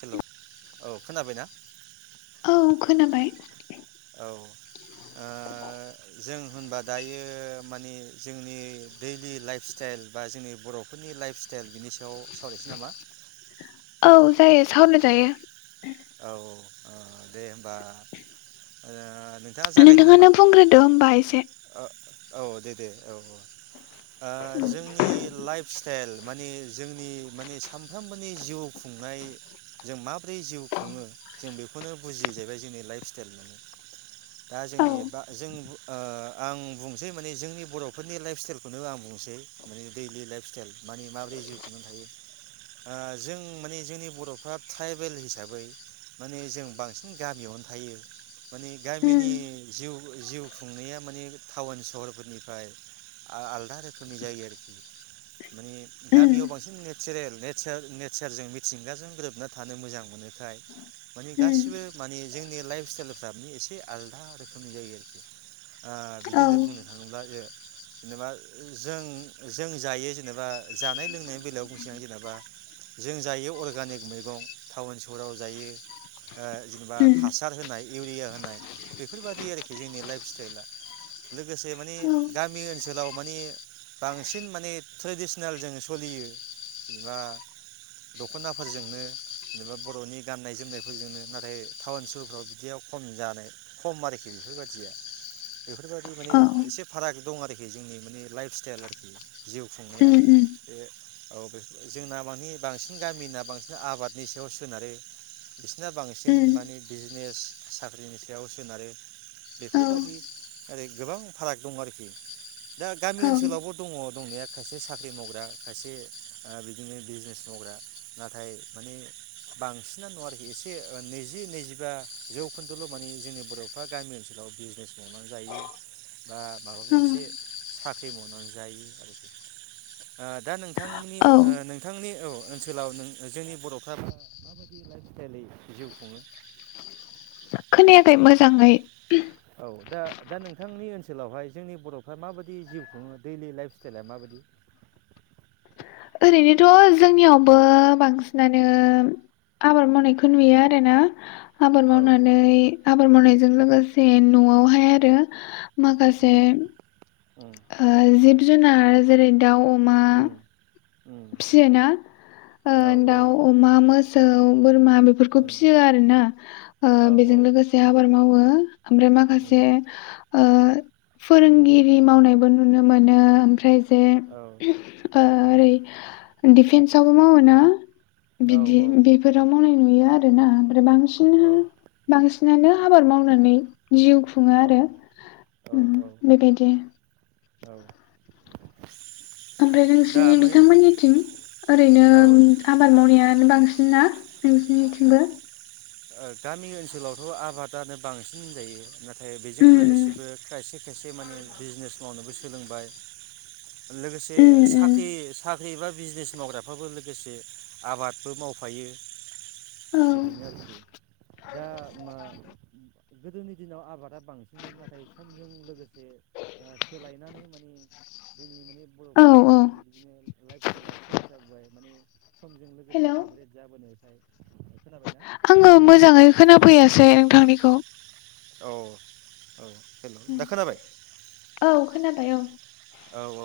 हेल' औ खोनाबायना औ खोनाबाय औ ओ जों होनबा दायो मानि जोंनि दैलि लाइफ स्टाइल बा जोंनि बर'फोरनि लाइफ स्टाइल बिनि सायाव सावरायसै नामा औ जायो सावराय जायो औ औ ओ दे होमबा ओ नोंथाङा जागायदो नामा नोंथाङानो बुंग्रोदो होमबा एसे ओ औ दे दे औ औ ओ जोंनि लाइफ स्टाइल मानि जोंनि मानि सामफ्रोम नि जिउ खुंनाय जों माब्रै जिउ खुङो जों बेखौनो बुजियो जाहैबाय जोंनि लाइफ स्टाइल दा औ जोंनि बा जों बु ओ आं बुंनोसै माने जोंनि बर'फोरनि लाइफ स्टाइलखौनो आं बुंनोसै माने दैलि लाइफ स्टाइल मानि माबोरै जिउ खुंनानै थायो ओ जों माने जोंनि बर'फ्रा ट्राइबेल हिसाबै बै माने जों बांसिन गामियावनो थायो माने उम गामिनि जिउ जिउ खुंनाया माने टाउन सहरफोरनिफ्राय आ आलदा रोखोमनि जायो आरोखि माने उम गामियाव बांसिन नेचेरेल नेसार नेसारजों मिथिंगाजों ग्रोबना थानो मोजां मोनो खाय माने उम गासिबो माने जोंनि लाइफ स्टाइलफ्रा माने एसे आलादा रोखोमनि जायो आरोखि ओ औ बिदिनो बुंनो थाङोब्ला जों जेनेबा जों जों जायो जेनेबा जानाय लोंनायनि बेलायाव बुंसे आं जेनेबा जों जायो अर्गानिक मैगं टाउन स हराव जायो ओ जेनेबा उम हासार होनाय इउरिया होनाय बेफोरबादि आरोखि जोंनि लाइफ स्टाइला लोगोसे मानि औ गामि ओनसोलाव मानि बांसिन माने ट्रेडिसनेल जों सोलियो जेनेबा दख'नाफोरजोंनो जेनेबा बर'नि गाननाय जोमनायफोरजोंनो नाथाय टाउन सहर बिदियाव खम जानाय खम आरोखि बेफोरबायाददिया बेफोरबायदि माने औ एसे फाराग दं आरोखि जोंनि माने लाइफ स्टाइल आरोखि जिउ संनाया उम उम बे औ बे जोंना मानि बांसिन गामिना बांसिन आबादनि सायाव सो सोनारो बिसिना बांसिन उम माने बिजनेस साख्रिनि सायाव सोनारो औ बेफोरबादि ओरै गोबां फाराग दं आरोखि दा गामि औ ओनसोलावबो दङ दंनाया खायसे साख्रि मावग्रा खायसे ओ बिदिनो बिजनेस मावग्रा नाथाय माने बांसिना नङा आरोखि एसे ओ नैजि नैजिबा जौखोन्दोल' मानि जोंनि बर'फ्रा गामि ओनसोलाव बिजनेस मावनानै जायो बा माबा उम मोनसे साख्रि मावनानै जायो आरोखि ओ दा नोंथांमोननि औ ओ नोंथांनि औ ओनसोलाव नों जोंनि बर'फ्रा माबायदि लाइफ स्टाइलै जिउ खुङो? खोनायाखै मोजांङै औ दा दा नोंथांनि ओनसोलावहाय जोंनि बर'फ्रा माबायदि जिउ खुङो दैलि लाइफ स्टाइला माबायदि? ओरैनोथ' जोंनियावबो बांसिनानो आबाद मावनायखौ नुयो आरोना। आबाद औ मावनानै आबाद मावनाय जों लोगोसे न'आवहाय आरो माखासे उम उम ओ जिब जुनार जेरै नों दाउ-अमा उम उम फिसियोना ओ औ औ दाउ अमा मोसौ बोरमा बेफोरखौ उम फियो आरोना ओ औ बेजों लोगोसे आबाद मावो। ओमफ्राय उम माखासे ओ फोरोंगिरि मावनायबो नुनो मोनो ओमफ्राय। जे औ ओ उम ओरै दिफेन्सआवबो मावो ना औ बिदि औ बेफोराव मावनाय नुयो आरो आरोना। आरो बांसिनहा बांसिनानो आबाद मावनानै। जिउ खुङो औ आरो औ बेबायदि औ ओमफ्राय दा नोंसिनि माने बिथांमोननिथिं ओरैनो औ आबाद मावनायानो बांसिन ना नोंसिनिथिंबो ओ गामि ओनसोलावथ' आबादानो बांसिन होनजायो। ओ बेजों उम उम लोगोसेबो खायसे खायसे माने बिजनेस मावनाबो सो सोलोंबाय लोगोसे उम उम साख्रि साख्रि बा बिजनेस मावग्राफ्राबो लोगोसे आबादबो मावफायो। औ [inaudible] [inaudible] [inaudible] औ औ [inaudible] [inaudible] [inaudible] आङो मोजाङै खोनाफैयासै नोंथांनिखौ औ औ हेल' दा खोनाबाय औ खोनाबाय औ [inaudible] औ औ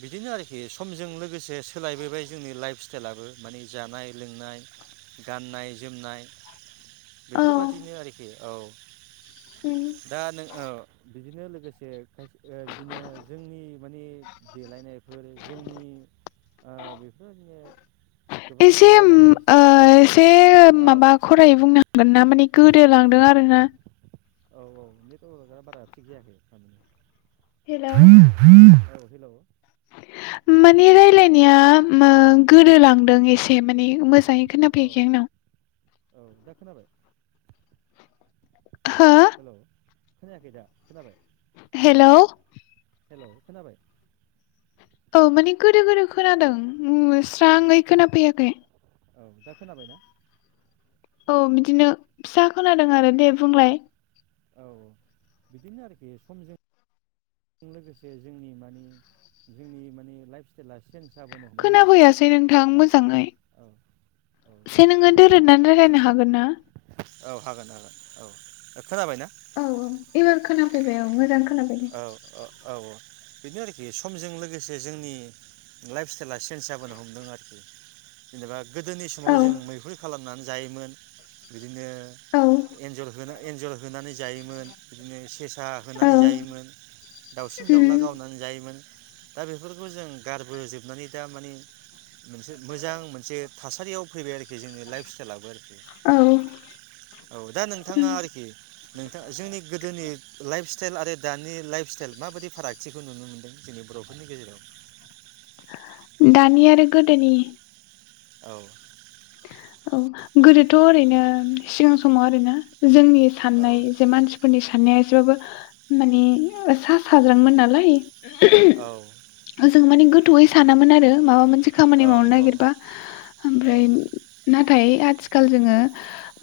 बिदिनो आरोखि समजों लोगोसे सोलायबोबाय जोंनि लाइफ हटेलाबो माने जानाय लोंनाय गाननाय जोमनाय [inaudible] औ उम दा नों एसे ओ औ [inaudible] [inaudible] गोनना माने गोदोलांदों आरोना [inaudible] [inaudible] [inaudible] मानि रायलायनाया ओ औ गोदोलांदों एसे माने मोज दायो औ खोननाफैखै आंनाव [inaudible] हो [inaudible] हेलौ [inaudible] औ माने गोदो गोदो खोनादों ओं औ स्राङै खोनाफैयाखै [inaudible] औ बिदिनो फिसा खोनादों आरो दे बुंलाय [inaudible] [inaudible] हमदों आरोखि खोनाफैयासै नोंथां लासै मोजाङै औ औ से नोङो दोरोदनानै रायलायनो हागोन ना? औ हागोन हागोन औ। खोनाबायना? फैबाय औ मोजां खोनाबाय दे औ ओ औ औ। बेनो आरोखि समजों लोगोसे जोंनि लाइफ स्टाइला चेन्ज जाबोनो हमदों आरोखि जेनेबा गोदोनि समाव औ जों मैहुर खालामनानै जायोमोन बि दिनो औ एन्जर होनो एन्जर होनानै जायोमोन बिदिनो सेस सा औ होनानै जायो मोन दाउसिन उम दाउला गावनानै जायोमोन दा बेफोरखौ जों गारबोजोबनानै दा माने मोनसे मोजां मोनसे थासारियाव फैबाय आरोखि जोंनि लाइफ स्टाइलाबो औ उम औ दा नोंथाङा आरोखि नोंथां जोंनि गोदोनि लाइफ स स्टाइल आरो दानि लाइफ स्टाइल माबादि फारागथिखौ नुनो मोनदों जोंनि बर'फोरनि गेजेराव? दानि आरो गोदोनि औ। औ गोदोथ' ओरैनो सिगां समाव आरोना जोंनि औ साननाय जे मानसिफोरनि साननाया एस सेबाबो माने ओ सा साज्रांमोन नालाय औ। थौयै सानामोन आरो माबा मोन से खामानि मावनो औ नागिरबा औ ओमफ्राय फ्राय आथिखाल जोङो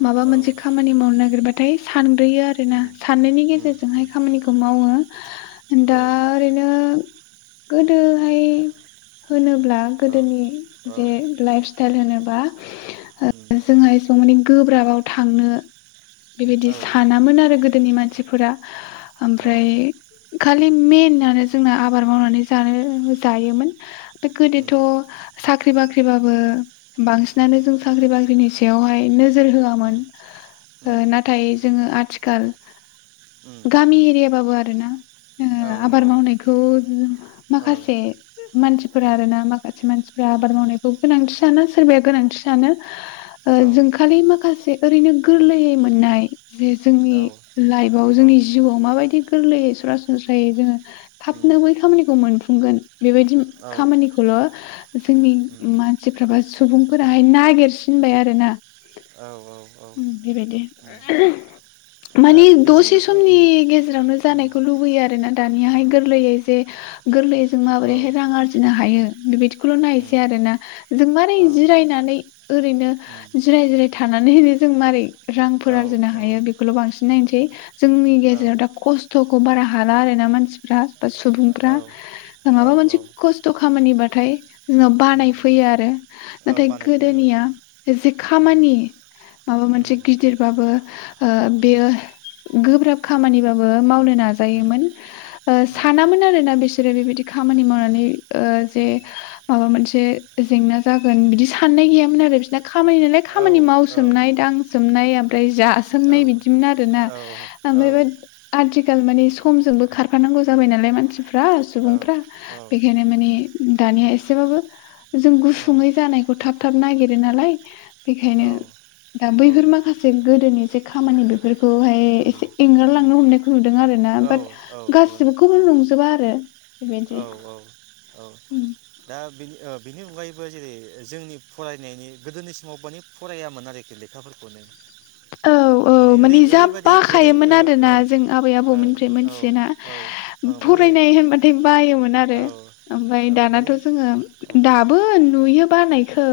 माबा औ मोनसे खामानि मावनो नागिरबाथाय सानग्रोयो आरोना, उम साननायनि उम गेजेरजोंहाय उम खामानिखौ मावो दा औ ओरैनो गोदोहाय होनो ब्ला औ गोदोनि औ जे लाइफ स्टाइल होनो बा ओ उम जोंहा एसेबां माने गोब्राबाव थांनो बेबायदि औ सानामोन आरो गोदोनि मान सिफोरा औ ओमफ्राय उम खालि मेनानो जोंना आबाद मावनानै जानो जायोमोन। उम गोदोथ साख्रि बाख्रिबाबो बांस नानो जों साख्रि बाख्रिनि सायावहाय नो जोर होयामोन उम उम ओ नाथाय जोङो आथि खाल उम गामि एरिया बाबो आर रोना औ जोङो औ आबाद औ मावनायखौ माखासे मानसिफोरा उम आरोना माखासे मानसिफोरा उम आबाद मावनायखौ गोनांथि सानो सोरबाया गोनां थि सानो। ओ औ औ जों खालि माखासे ओरैनो गोरलैयै मोननाय जे जोंनि औ लाइफआव जोंनि जिउआव माबायदि गोरलैयै सरासनस्रायै जोङो उम थाबनो बै खामानिखौ मोनफ खुंगोन बेबायदि औ खामानिखौल जोंनि उम मानसिफ्रा बा सुबुं फोराहाय नागिरसिनबाय आरो ना औ औ बेबायदि उम दा माने बेजों दसे लो ओ समनि उम गेजेरावनो उम जानायखौ लुबैयो आरोना दानियाहाय गोरलैयै जे गोरलैयै जों औ माबोरैहाय रां आरजिनो हायो बेबायदिखौल नायनोसै उम आरो ना जों मारै? औ जिरायनानै ओरैनो उम जिराय जिराय थानानै जों मारै औ रांफोर आरजिनो हायो बेखौल बांसिन नायनोसै जोंनि औ गेजेराव दा खस्थखौ बारा हाला आरो ना मानसि फ्रा सुबुंफ्रा औ माबा मोनसे औ खस्थ खामानिबाथाय जोंनाव उम बानाय फैयो आरो औ नाथाय बानायफैयो गोदोनिया औ जे उम खामानि माबा मोनसे उम गिदिरबाबो ओ उम बेयो गो ब्राब खामानिबाबो मावनो उम नाजायोमोन ओ उम सानामोन आरो ना बेसो फोर बेबायदि खामानि उम मावनानै ओ जे उम माबा मोनसे जेंना मोन बिदि साननाय गैयामोन आरो। बिसना खामानि नालाय औ खामानि औ मावसोमनाय दांसोमनाय ओमफ्राय जासोमनाय बिदिमोन आरो ना औ औ उम [unintelligible] आथिखाल मानि स समजोंबो खारफानांगौ जाबाय नालाय मानसिफ फ्रा औ सुबुंफ्रा औ बेखायनो माने उम उम उम दानिया एस एसेबाबो जों औ औ सुङै जानायखौ थाब थाब नायगिरो नालाय बेखायनो दा बैफोर माखासे गोदोनि जे खामानि बेफोरखौहाय एसे एंगारलांनो औ हमनायखौ नुदों आरो ना बाट गासिनिखोबो नंजोबा आरो बेबायदि। औ औ उम दा बेनि ओ बिनि अनगायैबो जेरै जोंनि फरायनायनि गोदोनि समाव बानि फरायामोन आरोखि लेखाफोरखौनो। औ औ ओरै माने जा ओरैबायदि गोदो बाखायोमोन आरोना ओ जों आबै आबौनिफ्राय ओ ओ मोनथियोना औ औ माने फरायनाय होनबाथाय बायोमोन आरो औ ओमफाय औ माने दानाथ' जोङो औ दाबो नुयो बानायखौ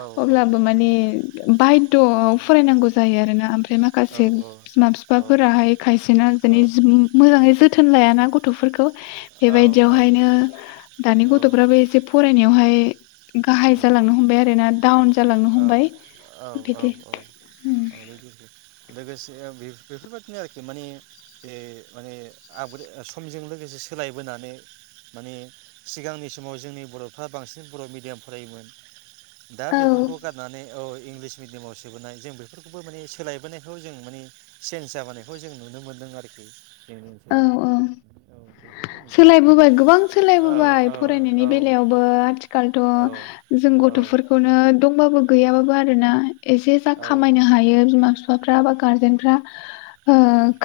औ औ अब्लाबो औ माने बाय द' उम फरायनांगौ। ओरैनो ओमफ्रा ओमफ्राय औ माखासे बिमा औ बिफाफोराहाय खायसेना औ जेनै जिम मोजाङै जोथोन लाया ना गथ'फोरखौ। औ औ बेबायदियावहायनो दानि औ गथ'फ्राबो एसे फरायनायावहाय बे गाहाय उम जालांनो हमबाय आरो ना डाउन जालांनो औ हमबाय बिदि। माबायदि हो लोगोसे बेफोरबायदिनो आरोखि माने बे माने आबाद समजों लोगोसे सोलायबोनानै माने सिगांनि समाव जोंनि बर'फ्रा बांसिन बर' मिडियाम फरायोमोन। दा औ बेफोरखौ गारनानै औ इंलिस मिडियामाव सोबोनाय जों बेफोरखौबो माने सोलायबोनायखौ जों माने चेन्ज जाबोनायखौ जों नुनो मोन्दों आरोखि। जोंनि ओनसोलाव औ। बेफोरबो मोनसे सोलायबोबाय गोबां औ सोलायबोबाय औ औ फरायनायनि बेलायावबो आथिखालथ' ओ औ जों गथ'फोरखौनो दंबाबो गैयाबाबो आरो ना एसे जा औ खामायनो हायो बिमा बिफा बा गारजेनफ्रा ओ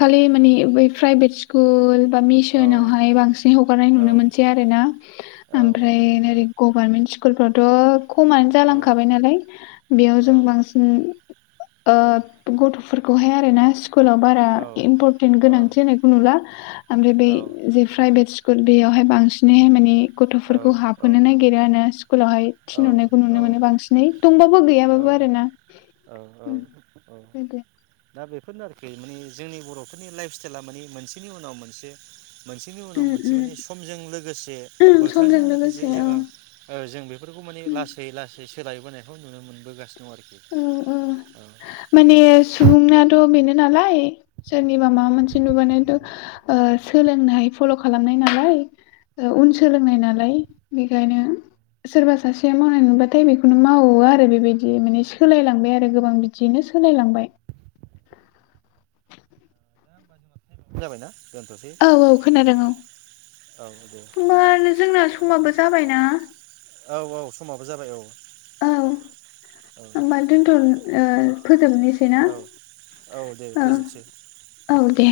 खालि माने बय प्राइभेट स्कुल बा मिस'ना हाय बांसिन हगारनाय औ नुनो मोनसै आरोना औ औ ओमफ्राय नंगौ गभारमेन्ट स्कुलाव थ' खमानो औ जालांखाबाय नालाय बेयाव औ जों बांसिन ओ औ गथ'फोर खौहाय आरो ना स्कुलाव बारा औ इम्परटेन्ट गोनांथि होनायखौ नुला ओमफ्राय बे बे प्राइभेट स्कुल बेयावहाय बांसिनैहाय माने गथ'फोरखौ औ हाबहोनो नागिरो आरो ना स्कुलावहाय थिनहरनायखौ नुनो मोनो बांसिनै दंबाबो औ गैयाबाबो आरो ना। औ उम बिदि। दा बेफोरनो आरोखि माने जोंनि बर'फोरनि लाइफ स्टाइला माने मोनसेनि उनाव मोनसे मोनसेनि उम उनाव मोनसे माने समजों लोगोसे उम बोथोरजों समजों लोगोसे औ जोङो ओ जों बेफोरखौ माने उम लासै लासै सोलायबोनायखौ नुनो मोनबोगासिनो दं आरोखि औ औ माने सुबुंनाथ' बेनो नालाय सोरनिबा माबा मोनसे नुब सोलोंनाय फलव खालामनाय नालाय उन सोलोंनाय नालाय बेखायनो सोरबा सासेया मावनाय नुबाथाय बेखौनो मावो आरो बेबायदि माने सोलायलांबाय आरो गोबां बिदियैनो सोलायलांबाय। जाबायना? दोनथ'सै औ औ खोनादों औ। औ दे औ होनबा जोंना समाबो जाबायना? औ औ समाबो जाबाय औ औ औ। होमबा दोनथ' ओ फोजोबनोसै ना औ दे औ फोजोबसै औ दे।